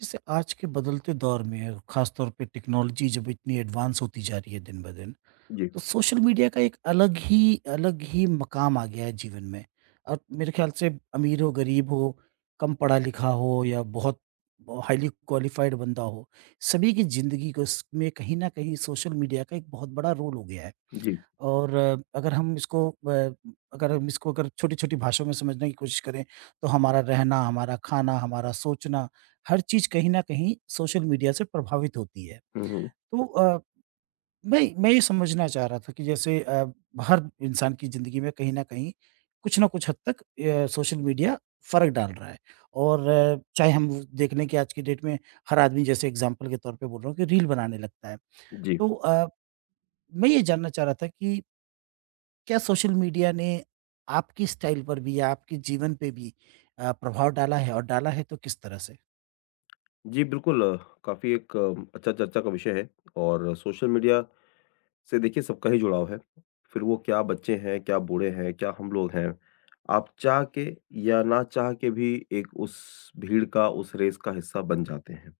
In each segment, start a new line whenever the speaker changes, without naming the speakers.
जैसे आज के बदलते दौर में खासतौर पे टेक्नोलॉजी जब इतनी एडवांस होती जा रही है दिन ब दिन
जी,
तो सोशल मीडिया का एक अलग ही मकाम आ गया है जीवन में। और मेरे ख्याल से अमीर हो, गरीब हो, कम पढ़ा लिखा हो या बहुत हाईली क्वालिफाइड बंदा हो, सभी की जिंदगी को इसमें कहीं ना कहीं सोशल मीडिया का एक बहुत बड़ा रोल हो गया है।
जी।
और अगर हम इसको अगर छोटी-छोटी भाषाओं में समझने की कोशिश करें, तो हमारा रहना, हमारा खाना, हमारा सोचना, हर चीज़ कहीं न कहीं सोशल मीडिया से प्रभावित होती है।
हुँ, हुँ।
तो मैं ये समझना चाह रहा था कि जैसे हर इंसान की ज़िंदगी में कहीं न कहीं, कुछ न कुछ हद तक सोशल मीडिया फ़र्क डाल रहा है। और चाहे हम देख लें कि आज की डेट में हर आदमी, जैसे एग्ज़ाम्पल के तौर पे बोल रहा हूँ, कि रील बनाने लगता है।
जी।
तो मैं ये जानना चाह रहा था कि क्या सोशल मीडिया ने आपकी स्टाइल पर भी या आपके जीवन पे भी प्रभाव डाला है, और डाला है तो किस तरह से?
जी, बिल्कुल काफ़ी एक अच्छा चर्चा का विषय है और सोशल मीडिया से देखिए सबका ही जुड़ाव है। फिर वो क्या बच्चे हैं, क्या बूढ़े हैं, क्या हम लोग हैं। आप चाह के या ना चाह के भी एक उस भीड़ का, उस रेस का हिस्सा बन जाते हैं।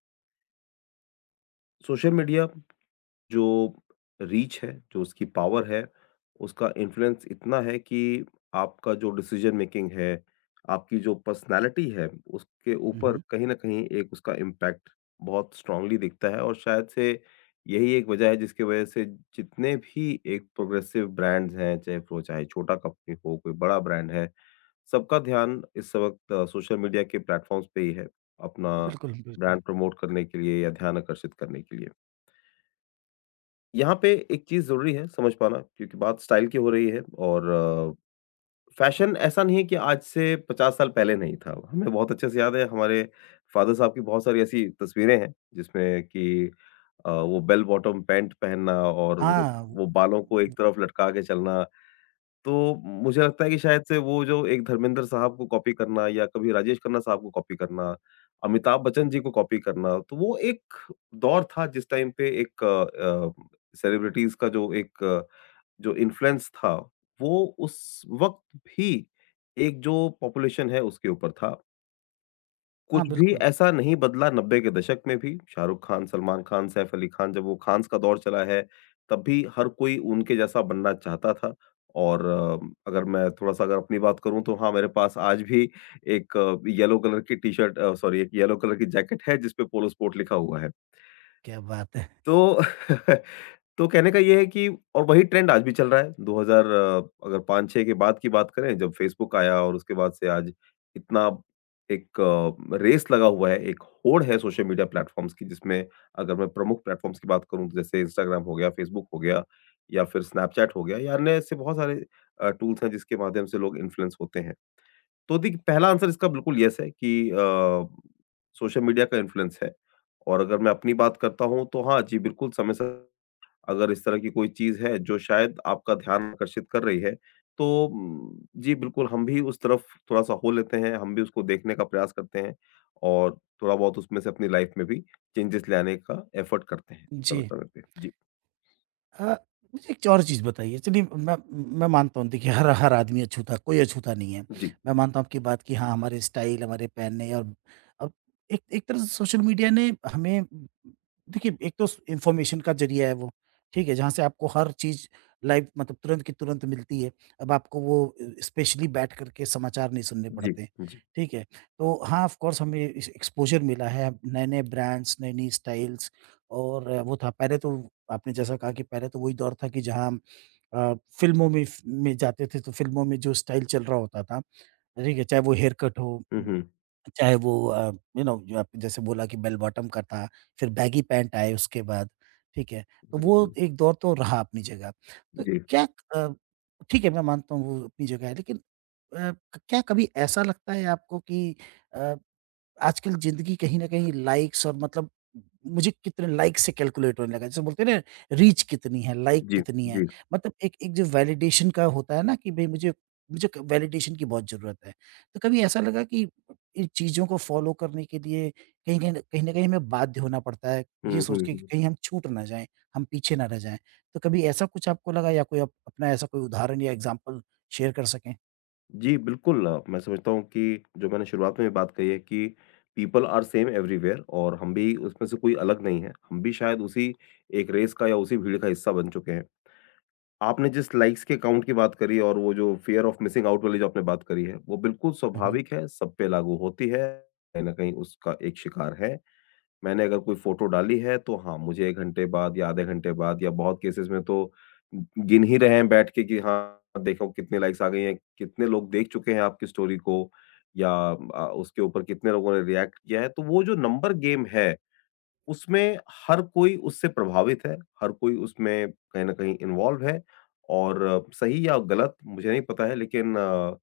सोशल मीडिया जो रीच है, जो उसकी पावर है, उसका इन्फ्लुएंस इतना है कि आपका जो डिसीज़न मेकिंग है, आपकी जो पर्सनैलिटी है, उसके
हुँ,
ऊपर
हुँ।
कहीं न कहीं एक उसका इम्पैक्ट बहुत स्ट्रांगली दिखता है और शायद से यही एक वजह है जिसकी वजह से जितने भी एक प्रोग्रेसिव ब्रांड्स हैं, चाहे छोटा कंपनी हो, कोई बड़ा ब्रांड है, सबका ध्यान इस वक़्त सोशल मीडिया के प्लेटफ़ॉर्म्स पे ही है, अपना
बिल्कुल, बिल्कुल।
ब्रांड प्रमोट करने के लिए या ध्यान आकर्षित करने के लिए। यहाँ पे एक चीज़ ज़रूरी है समझ पाना क्योंकि बात स्टाइल की हो रही है और फ़ैशन ऐसा नहीं है कि आज से 50 साल पहले नहीं था। हमें बहुत अच्छे से याद है हमारे फ़ादर साहब की बहुत सारी ऐसी तस्वीरें हैं जिसमें कि वो बेल बॉटम पैंट पहनना और वो
हाँ, व
वो बालों को
व
एक तरफ लटका के चलना। तो मुझे लगता है कि शायद से वो जो एक धर्मेंद्र साहब को कॉपी करना या कभी राजेश खन्ना साहब को कॉपी करना, अमिताभ बच्चन जी को कॉपी करना, तो वो एक दौर था जिस टाइम पे एक सेलिब्रिटीज़ का जो इन्फ्लुएंस था, वो उस वक़्त भी एक जो पॉपुलेशन है उसके ऊपर था।
हाँ,
कुछ भी
बिल्कुल,
ऐसा नहीं बदला 90 के दशक में भी, शाहरुख खान, सलमान खान, सैफ अली खान जब वो खान्स का दौर चला है, तब भी हर कोई उनके जैसा बनना चाहता था और अगर मैं थोड़ा-सा अगर अपनी बात करूँ तो हाँ, मेरे पास आज भी एक येलो कलर की टी-शर्ट सॉरी एक येलो कलर की जैकेट है जिस पे पोलो स्पोर्ट लिखा हुआ है।
क्या बात है!
तो तो कहने का ये है कि और वही ट्रेंड आज भी चल रहा है। 2000 अगर 5-6 के बाद की बात करें जब फ़ेसबुक आया और उसके बाद से आज इतना एक रेस लगा हुआ है, एक होड़ है सोशल मीडिया प्लेटफ़ॉर्म्स की जिसमें अगर मैं प्रमुख प्लेटफ़ॉर्म्स की बात करूँ तो जैसे इंस्टाग्राम हो गया, फ़ेसबुक हो गया या फिर स्नैपचैट हो गया या अन्य ऐसे बहुत सारे टूल्स हैं जिसके माध्यम से लोग इन्फ्लुएंस होते हैं। तो देखिए पहला आंसर इसका बिल्कुल येस है कि सोशल मीडिया का इन्फ्लुएंस है। और अगर मैं अपनी बात करता हूँ तो हाँ जी, बिल्कुल समय स अगर इस तरह की कोई चीज़ है जो शायद आपका ध्यान आकर्षित कर रही है, तो जी बिल्कुल हम भी उस तरफ थोड़ा-सा हो लेते हैं, हम भी उसको देखने का प्रयास करते हैं और थोड़ा बहुत उसमें से अपनी लाइफ में भी चेंजेस लाने का एफर्ट करते हैं
जी।
समय-समय पे। जी,
अ, मुझे एक और चीज़ बताइए। चलिए, मैं मानता हूँ, देखिए, हर हर आदमी अछूता, कोई अछूता नहीं है।
जी,
मैं मानता हूँ आपकी बात कि हाँ, हमारे स्टाइल, हमारे पहनने और अब एक एक तरह से सोशल मीडिया ने हमें, देखिए एक तो इन्फॉर्मेशन का ज़रिया है वो, ठीक है? जहाँ से आपको हर चीज़ लाइव, मतलब तुरंत की तुरंत मिलती है। अब आपको वो स्पेशली बैठ कर के समाचार नहीं सुनने
जी,
पड़ते हैं,
जी।
ठीक है? तो हाँ, ऑफ कोर्स हमें इस एक्सपोज़र मिला है, नए-नए ब्रांड्स, नई-नई स्टाइल्स। और वो था पहले तो, आपने जैसा कहा कि पहले तो वही दौर था कि जहाँ हम अ, फ़िल्मों में फ़ में जाते थे तो फ़िल्मों में जो स्टाइल चल रहा होता था, ठीक है? चाहे वो हेयर कट हो,
हुँ, हुँ।
चाहे वो यू नो, जो आपने जैसे बोला कि बेल बॉटम का था, फिर बैगी पैंट आए उसके बाद, ठीक है? तो
हुँ,
वो
हुँ।
एक दौर तो रहा अपनी जगह। तो
जी,
क्या अ, ठीक है, मैं मानता हूँ वो अपनी जगह है, लेकिन अ, क्या कभी ऐसा लगता है आपको कि अ आजकल ज़िंदगी कहीं न कहीं लाइक्स और, मतलब मुझे कितने लाइक से कैलकुलेट होने लगा है। जैसे बोलते हैं ना, रीच कितनी है, लाइक
जी,
कितनी है।
जी।
मतलब एक एक जो वैलिडेशन का होता है ना कि भई मुझे मुझे क वैलिडेशन की बहुत ज़रूरत है। तो कभी ऐसा लगा कि इन चीज़ों को फॉलो करने के लिए कहीं कहीं न कहीं न कहीं हमें बाध्य होना पड़ता है, ये
हुँ,
सोच
हुँ,
के कि
हुँ।
कहीं हम छूट ना जाएँ, हम पीछे ना रह जाएँ। तो कभी ऐसा कुछ आपको लगा या कोई आप अपना ऐसा कोई उदाहरण या एग्ज़ाम्पल शेयर कर सकें?
जी, बिल्कुल, मैं समझता हूँ कि जो मैंने शुरुआत में भी बात कही है कि पीपल आर सेम एवरीवेयर और हम भी उसमें से कोई अलग नहीं है। हम भी शायद उसी एक रेस का या उसी भीड़ का हिस्सा बन चुके हैं। आपने जिस लाइक्स के काउंट की बात करी और वो जो फ़ियर ऑफ मिसिंग आउट वाली जो आपने बात करी है, वो बिल्कुल
हुँ, हुँ।
स्वाभाविक है, सब पे लागू होती है, कहीं न कहीं उसका एक शिकार है। मैंने अगर कोई फ़ोटो डाली है, तो हाँ, मुझे 1 घंटे बाद या आधे घंटे बाद या बहुत केसेज़ में तो गिन ही रहे हैं बैठ के कि हाँ, देखो कितने लाइक्स आ गई हैं, कितने लोग देख चुके हैं आपकी स्टोरी को या उसके ऊपर कितने लोगों ने रिएक्ट किया है। तो वो जो नंबर गेम है, उसमें हर कोई उससे प्रभावित है, हर कोई उसमें कहीं न कहीं इन्वॉल्व है और सही या गलत मुझे नहीं पता है लेकिन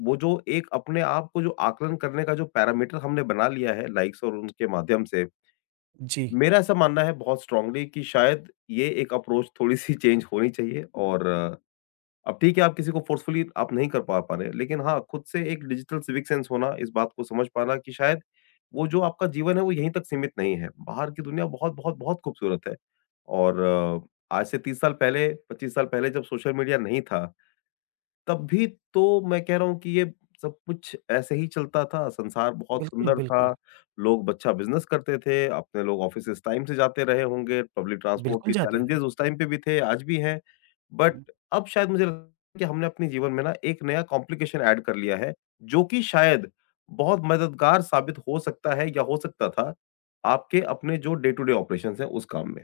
वो जो एक अपने आप को जो आकलन करने का जो पैरामीटर हमने बना लिया है लाइक्स और उनके माध्यम से
जी।
मेरा ऐसा मानना है बहुत स्ट्रांगली कि शायद ये एक अप्रोच थोड़ी-सी चेंज होनी चाहिए और अब ठीक है आप किसी को फ़ोर्सफुली आप नहीं कर पा पा रहे हैं, लेकिन हाँ, खुद से एक डिजिटल सिविक सेंस होना, इस बात को समझ पाना कि शायद वो जो आपका जीवन है वो यहीं तक सीमित नहीं है। बाहर की दुनिया बहुत, बहुत, बहुत खूबसूरत है और अ, आज से 30 साल पहले, 25 साल पहले जब सोशल मीडिया नहीं था तब भी तो मैं कह रहा हूँ कि ये सब कुछ ऐसे ही चलता था, संसार बहुत
बिल्कुल,
सुंदर
बिल्कुल।
था, लोग बच्चा बिज़नेस करते थे, अपने लोग ऑफ़िसेज़ टाइम से जाते रहे होंगे, पब्लिक ट्रांसपोर्ट
बिल्कुल
के
जाते थे।
चैलेंजेज़ उस टाइम पे भी थे, आज भी हैं। बट
हुँ।
अब शायद मुझे लगता है कि हमने अपने जीवन में ना एक नया कॉम्प्लिकेशन ऐड कर लिया है, जो कि शायद बहुत मददगार साबित हो सकता है या हो सकता था, आपके अपने जो डे टू डे ऑपरेशंस हैं उस काम में।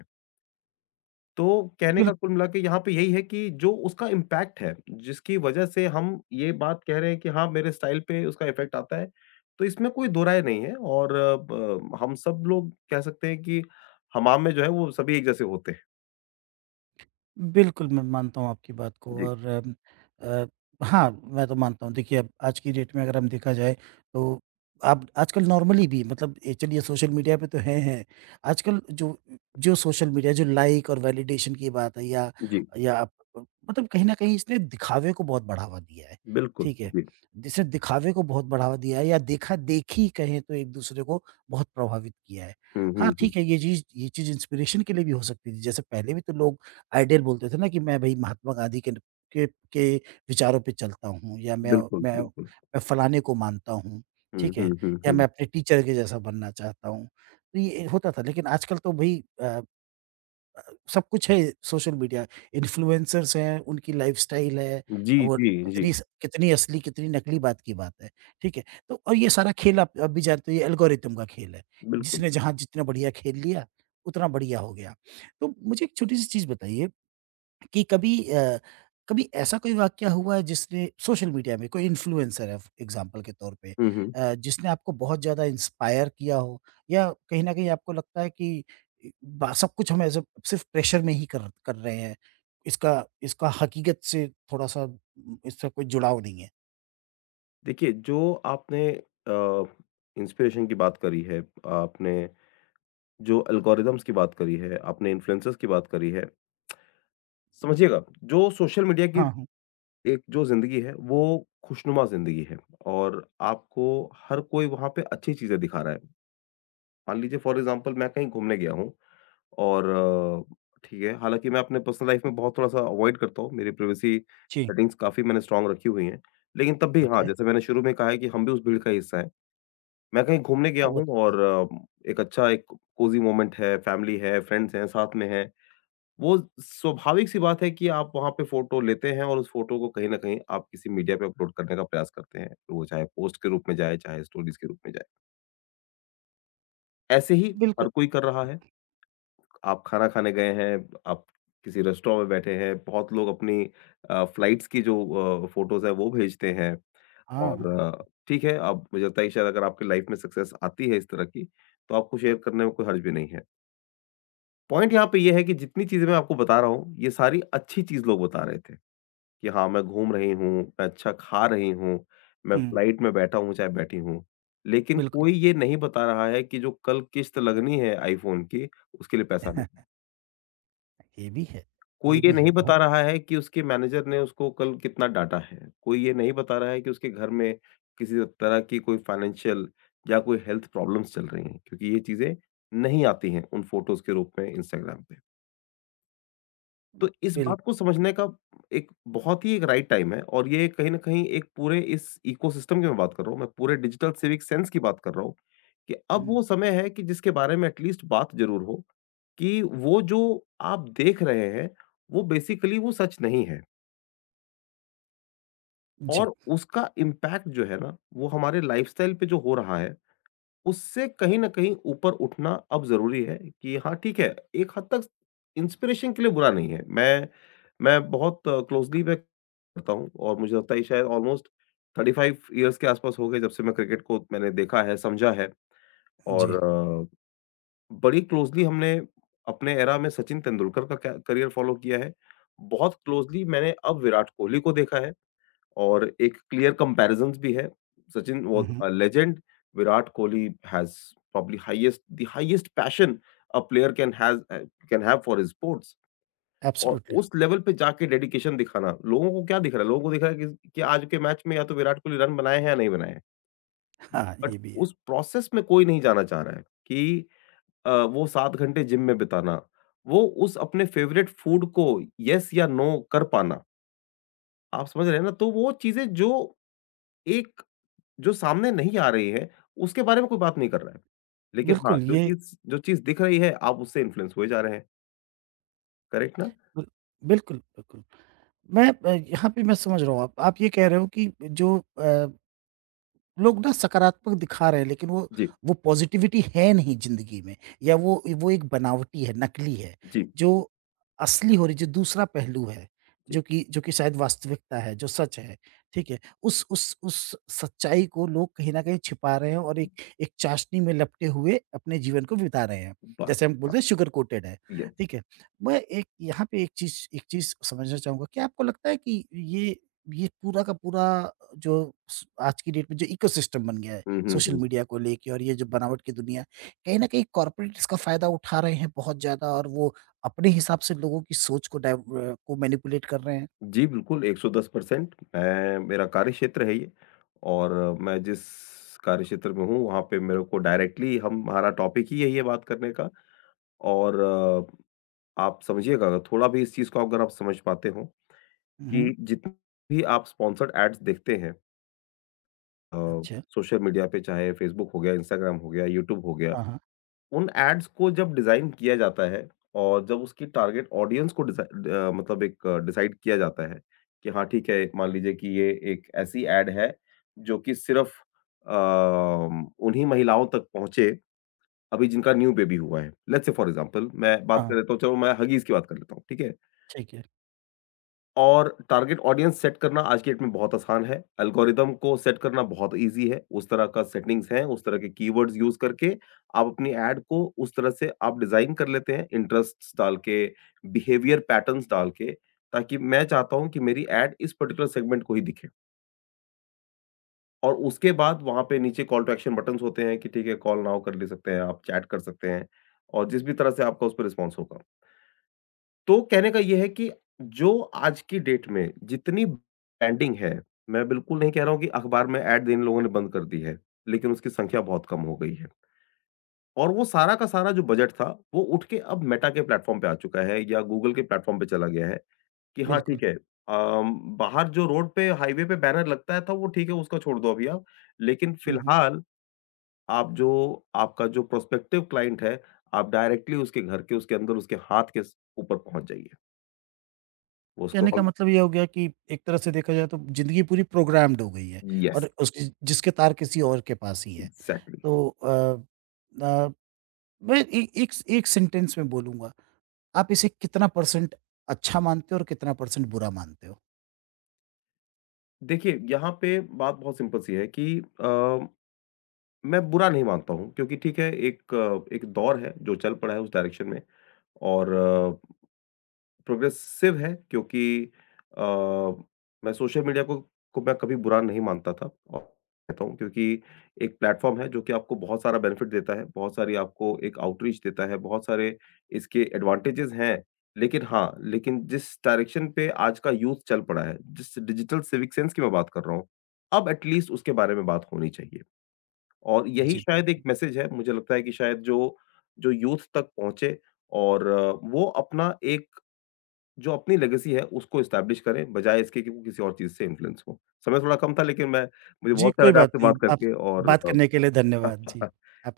तो कहने का
बिल्कुल।
कुल मिला के यहाँ पे यही है कि जो उसका इम्पैक्ट है, जिसकी वजह से हम ये बात कह रहे हैं कि हाँ, मेरे स्टाइल पे उसका इफ़ेक्ट आता है, तो इसमें कोई दो राय नहीं है और अ, ब हम सब लोग कह सकते हैं कि हमाम में जो है वो सभी एक जैसे होते हैं।
बिल्कुल, मैं मानता हूँ आपकी बात को।
जी,
और अ, हाँ, मैं तो मानता हूँ। देखिए, अब आज की डेट में अगर हम देखा जाए, तो आप आजकल नॉर्मली भी, मतलब ए चलिए, सोशल मीडिया पे तो हैं, हैं। आजकल जो जो सोशल मीडिया, जो लाइक और वैलिडेशन की बात है,
जी,
या आप, मतलब कहीं न कहीं इसने दिखावे को बहुत बढ़ावा दिया है,
बिल्कुल,
ठीक है?
जी।
जिसने दिखावे को बहुत बढ़ावा दिया है, या देखा-देखी कहें तो एक-दूसरे को बहुत प्रभावित किया है।
हुँ, हुँ,
हाँ,
हुँ।
ठीक है, ये चीज़ इंस्पिरेशन के लिए भी हो सकती थी। जैसे पहले भी तो लोग आइडियल बोलते थे ना कि मैं, भई, महात्मा गांधी के न के के विचारों पे चलता हूँ, या मैं,
बिल्कुल, बिल्कुल।
मैं फलाने को मानता हूँ,
हुँ,
ठीक
हुँ,
है?
हुँ,
या
हुँ।
मैं अपने टीचर के जैसा बनना चाहता हूँ। तो ये होता था, लेकिन आजकल तो भई अ, सब कुछ है सोशल मीडिया, इन्फ्लुएंसर्स हैं, उनकी लाइफ़स्टाइल है,
जी,
अब वो
जी, जी,
कितनी असली, कितनी नकली, बात की बात है, ठीक है? तो और ये सारा खेल, आप भी जानते हो, ये एल्गोरिथम का खेल है,
बिल्कुल।
जिसने जहाँ जितना बढ़िया खेल लिया, उतना बढ़िया हो गया। तो मुझे एक छोटी-सी चीज़ बताइए कि कभी कभी ऐसा कोई वाकया हुआ है जिसने, सोशल मीडिया में कोई इन्फ्लुएंसर है एग्जाम्पल के तौर पे,
हुँ, हुँ।
जिसने आपको बहुत ज़्यादा इंस्पायर किया हो, या कहीं न कहीं आपको लगता है कि इ बा सब कुछ हम ऐसे सिर्फ़ प्रेशर में ही कर कर रहे हैं। इसका इसका हकीकत से थोड़ा-सा, इससे कोई जुड़ाव नहीं है?
देखिए, जो आपने अ, इंस्पिरेशन की बात करी है, आपने जो एल्गोरिदम्स की बात करी है, आपने इन्फ्लुएंसर्स की बात करी है, समझिएगा जो सोशल मीडिया की
हाँ, हाँ।
एक जो ज़िंदगी है वो खुशनुमा ज़िंदगी है और आपको हर कोई वहाँ पे अच्छी चीज़ें दिखा रहा है। मान लीजिए फॉर एग्ज़ाम्पल मैं कहीं घूमने गया हूँ और ठीक है, हालाँकि मैं अपने पर्सनल लाइफ़ में बहुत थोड़ा-सा अवॉइड करता हूँ, मेरी प्राइवेसी
जी।
सेटिंग्स काफ़ी मैंने स्ट्रॉन्ग रखी हुई हैं। लेकिन तब भी हाँ,
ओके।
जैसे मैंने शुरू में कहा है कि हम भी उस भीड़ का हिस्सा हैं। मैं कहीं घूमने गया
हाँ, वो
हूँ
तो है।
और एक अच्छा एक कोज़ी मोमेंट है, फैमिली है, फ्रेंड्स हैं, साथ में हैं। वो स्वाभाविक सी बात है कि आप वहाँ पे फ़ोटो लेते हैं और उस फ़ोटो को कहीं न कहीं आप किसी मीडिया पे अपलोड करने का प्रयास करते हैं। वो चाहे पोस्ट के रूप में जाए, चाहे स्टोरीज़ के रूप में जाए। ऐसे ही
बिल्कुल,
हर कोई कर रहा है। आप खाना खाने गए हैं, आप किसी रेस्टोरेंट में बैठे हैं, बहुत लोग अपनी फ्लाइट्स की जो फ़ोटोज़ हैं वो भेजते हैं और
हाँ।
ठीक है, अब मुझे लगता है कि शायद अगर आपकी लाइफ़ में सक्सेस आती है इस तरह की, तो आपको शेयर करने में कोई हर्ज भी नहीं है। पॉइंट यहाँ पे ये है कि जितनी चीज़ें मैं आपको बता रहा हूँ, ये सारी अच्छी चीज़ लोग बता रहे थे। कि हाँ, मैं घूम रही हूँ, मैं अच्छा खा रही हूँ, मैं
हुँ,
फ्लाइट में बैठा हूँ, चाहे बैठी हूँ। लेकिन
बिल्कुल।
कोई ये नहीं बता रहा है कि जो कल किश्त लगनी है आईफ़ोन की, उसके लिए पैसा नहीं है।
ये भी है।
कोई
ये
ये
भी है
नहीं बता
बहुत।
रहा है कि उसके मैनेजर ने उसको कल कितना डाँटा है। कोई ये नहीं बता रहा है कि उसके घर में किसी तरह की कोई फ़ाइनेंशियल या कोई हेल्थ प्रॉब्लम्स चल रही हैं, क्योंकि ये चीज़ें नहीं आती हैं उन फ़ोटोज़ के रूप में इंस्टाग्राम पे। तो इस बात को
बिल्क
समझने का एक बहुत ही एक राइट टाइम है और ये कहीं न कहीं एक पूरे इस इकोसिस्टम की मैं बात कर रहा हूँ, मैं पूरे डिजिटल सिविक सेंस की बात कर रहा हूँ, कि अब
हुँ,
वो समय है कि जिसके बारे में एट लीस्ट बात ज़रूर हो, कि वो जो आप देख रहे हैं, वो बेसिकली वो सच नहीं है
जी,
और उसका इम्पैक्ट जो है ना, वो हमारे लाइफ़स्टाइल पे जो हो रहा है उससे कहीं न कहीं ऊपर उठना अब ज़रूरी है कि हाँ, ठीक है, एक हद तक इंस्पिरेशन के लिए बुरा नहीं है। मैं बहुत क्लोज़ली मैं करता हूँ और मुझे लगता है ये शायद ऑलमोस्ट 35 इयर्स के आस-पास हो गए जब से मैं क्रिकेट को मैंने देखा है, समझा है और
जी।
बड़ी क्लोज़ली हमने अपने एरा में सचिन तेंदुलकर का कै करियर फ़ॉलो किया है। बहुत क्लोज़ली मैंने अब विराट कोहली को देखा है। और एक क्लियर कंपैरिज़न्स भी है, Sachin
hmm,
was
hmm.
A legend, Virat Kohli has probably highest the highest passion a player can has can have for his sports और
एब्सोल्यूटली।
उस लेवल पे जाके डेडिकेशन दिखाना, लोगों को क्या दिख रहा है? लोगों को दिख रहा है कि आज के मैच में या तो विराट कोहली रन बनाए हैं या नहीं बनाए हैं,
हाँ,
बट
ये भी है।
उस प्रोसेस में कोई नहीं जाना चाह रहा है कि वो 7 घंटे जिम में बिताना, वो उस अपने फेवरेट फूड को येस या नो कर पाना, आप समझ रहे हैं ना? तो वो चीज़ें जो एक जो सामने नहीं आ रही है, उसके बारे में कोई बात नहीं कर रहा है। लेकिन हाँ,
बिल्कुल,
जो
ये
चीज़ जो चीज़ दिख रही है, आप उससे इन्फ्लुएंस हुए जा रहे हैं। करेक्ट ना?
बिल बिल्कुल, बिल्कुल। मैं, यहाँ पे मैं समझ रहा हूँ, आप, ये कह रहे हो कि जो लोग ना सकारात्मक दिखा रहे हैं, लेकिन वो,
जी,
पॉजिटिविटी है नहीं ज़िंदगी में, या वो, एक बनावटी है, नकली है,
जी,
जो असली हो रही, जो दूसरा पहलू है,
जी।
जो कि शायद वास्तविकता है, जो सच है, ठीक है? उस सच्चाई को लोग कहीं न कहीं छिपा रहे हैं, और एक एक चाशनी में लपटे हुए अपने जीवन को बिता रहे हैं।
बस,
जैसे हम
हाँ,
बोलते हैं, शुगर कोटेड है,
यस।
ठीक है? मैं एक यहाँ पे एक चीज़ समझना चाहूँगा, क्या आपको लगता है कि ये पूरा का पूरा जो स आज की डेट में जो इकोसिस्टम बन गया है,
हुँ, हुँ,
सोशल
हुँ।
मीडिया को लेके, और ये जो बनावट की दुनिया है, कहीं न कहीं कॉर्पोरेट इसका फ़ायदा उठा रहे हैं बहुत ज़्यादा, और वो अपने हिसाब से लोगों की सोच को मैनिपुलेट कर रहे हैं।
जी, बिल्कुल, 110% मैं मेरा कार्यक्षेत्र है ये और मैं जिस कार्यक्षेत्र में हूँ, वहाँ पे मेरे को डायरेक्टली हम हमारा टॉपिक ही यही है बात करने का और आप समझिएगा, अगर थोड़ा भी इस चीज़ को अगर आप समझ पाते हो
हुँ, हुँ।
कि जितने भी आप स्पॉन्सर्ड एड्स देखते हैं अ,
अच्छा।
सोशल मीडिया पे चाहे फ़ेसबुक हो गया, इंस्टाग्राम हो गया, यूट्यूब हो गया,
हाँ, हाँ।
उन एड्स को जब डिज़ाइन किया जाता है और जब उसकी टारगेट ऑडियंस को मतलब एक डिसाइड किया जाता है कि हाँ, ठीक है, मान लीजिए कि ये एक ऐसी एड है जो कि सिर्फ़ अ, उन्हीं महिलाओं तक पहुँचे अभी जिनका न्यू बेबी हुआ है। लेट्स से फॉर एग्ज़ाम्पल मैं बात
हाँ,
कर लेता हूँ चलो मैं हगीज़ की बात कर लेता हूँ, ठीक है?
ठीक है।
और टारगेट ऑडियंस सेट करना आज की डेट में बहुत आसान है। एल्गोरिदम को सेट करना बहुत ईज़ी है। उस तरह का सेटिंग्स है, उस तरह के कीवर्ड्स यूज़ करके आप अपनी ऐड को उस तरह से आप डिज़ाइन कर लेते हैं, इंटरेस्ट्स डाल के, बिहेवियर पैटर्न्स डाल के, ताकि मैं चाहता हूँ कि मेरी ऐड इस पर्टिकुलर सेगमेंट को ही दिखे। और उसके बाद वहाँ पे नीचे कॉल टू एक्शन बटन्स होते हैं कि ठीक है, कॉल नाउ कर ले सकते हैं आप, चैट कर सकते हैं और जिस भी तरह से आपका उस पे रिस्पॉन्स होगा। तो कहने का ये है कि जो आज की डेट में जितनी ब्रांडिंग है, मैं बिल्कुल नहीं कह रहा हूँ कि अखबार में ऐड इन लोगों ने बंद कर दी है, लेकिन उसकी संख्या बहुत कम हो गई है। और वो सारा का सारा जो बजट था, वो उठ के अब मेटा के प्लेटफ़ॉर्म पे आ चुका है या गूगल के प्लेटफ़ॉर्म पे चला गया है कि हाँ,
बिल्कुल।
ठीक है बाहर जो रोड पे, हाईवे पे बैनर लगता था वो ठीक है उसका छोड़ दो अभी आप। लेकिन
हुँ, हुँ।
फिलहाल आप जो आपका जो प्रोस्पेक्टिव क्लाइंट है, आप डायरेक्टली उसके घर के, उसके अंदर, उसके हाथ के स ऊपर पहुँच जाइए। वो
कहने का
स्क्रॉल
मतलब ये हो गया कि एक तरह से देखा जाए तो ज़िंदगी पूरी प्रोग्राम्ड हो गई है, और
यस,
उसकी, जिसके तार किसी और के पास ही है।
एग्ज़ैक्टली।
तो अ, मैं ए एक एक सेंटेंस में बोलूँगा, आप इसे कितना परसेंट अच्छा मानते हो और कितना परसेंट बुरा मानते हो?
देखिए, यहाँ पे बात बहुत सिंपल सी है कि मैं बुरा नहीं मानता हूँ क्योंकि ठीक है, एक एक दौर है जो चल पड़ा है उस डायरेक्शन में और प्रोग्रेसिव है क्योंकि अ, मैं सोशल मीडिया को मैं कभी बुरा नहीं मानता था और कहता हूँ क्योंकि एक प्लेटफॉर्म है जो कि आपको बहुत सारा बेनिफिट देता है, बहुत सारी आपको एक आउटरीच देता है, बहुत सारे इसके एडवांटेजेस हैं। लेकिन हाँ, लेकिन जिस डायरेक्शन पे आज का यूथ चल पड़ा है, जिस डिजिटल सिविक सेंस की मैं बात कर रहा हूँ, अब एटलीस्ट उसके बारे में बात होनी चाहिए और यही
जी,
शायद एक
बिल्कुल।
मैसेज है मुझे लगता है कि शायद जो जो यूथ तक पहुँचे और वो अपना एक जो अपनी लेगेसी है उसको एस्टैब्लिश करें, बजाए इसके कि वो किसी और चीज़ से इन्फ्लुएंस हो। समय थोड़ा कम था लेकिन मैं मुझे
जी,
बहुत अच्छा
कोई
लगा
बात
आपसे
नहीं।
बात
आप,
करके
बात करने
और
के लिए धन्यवाद। जी, आप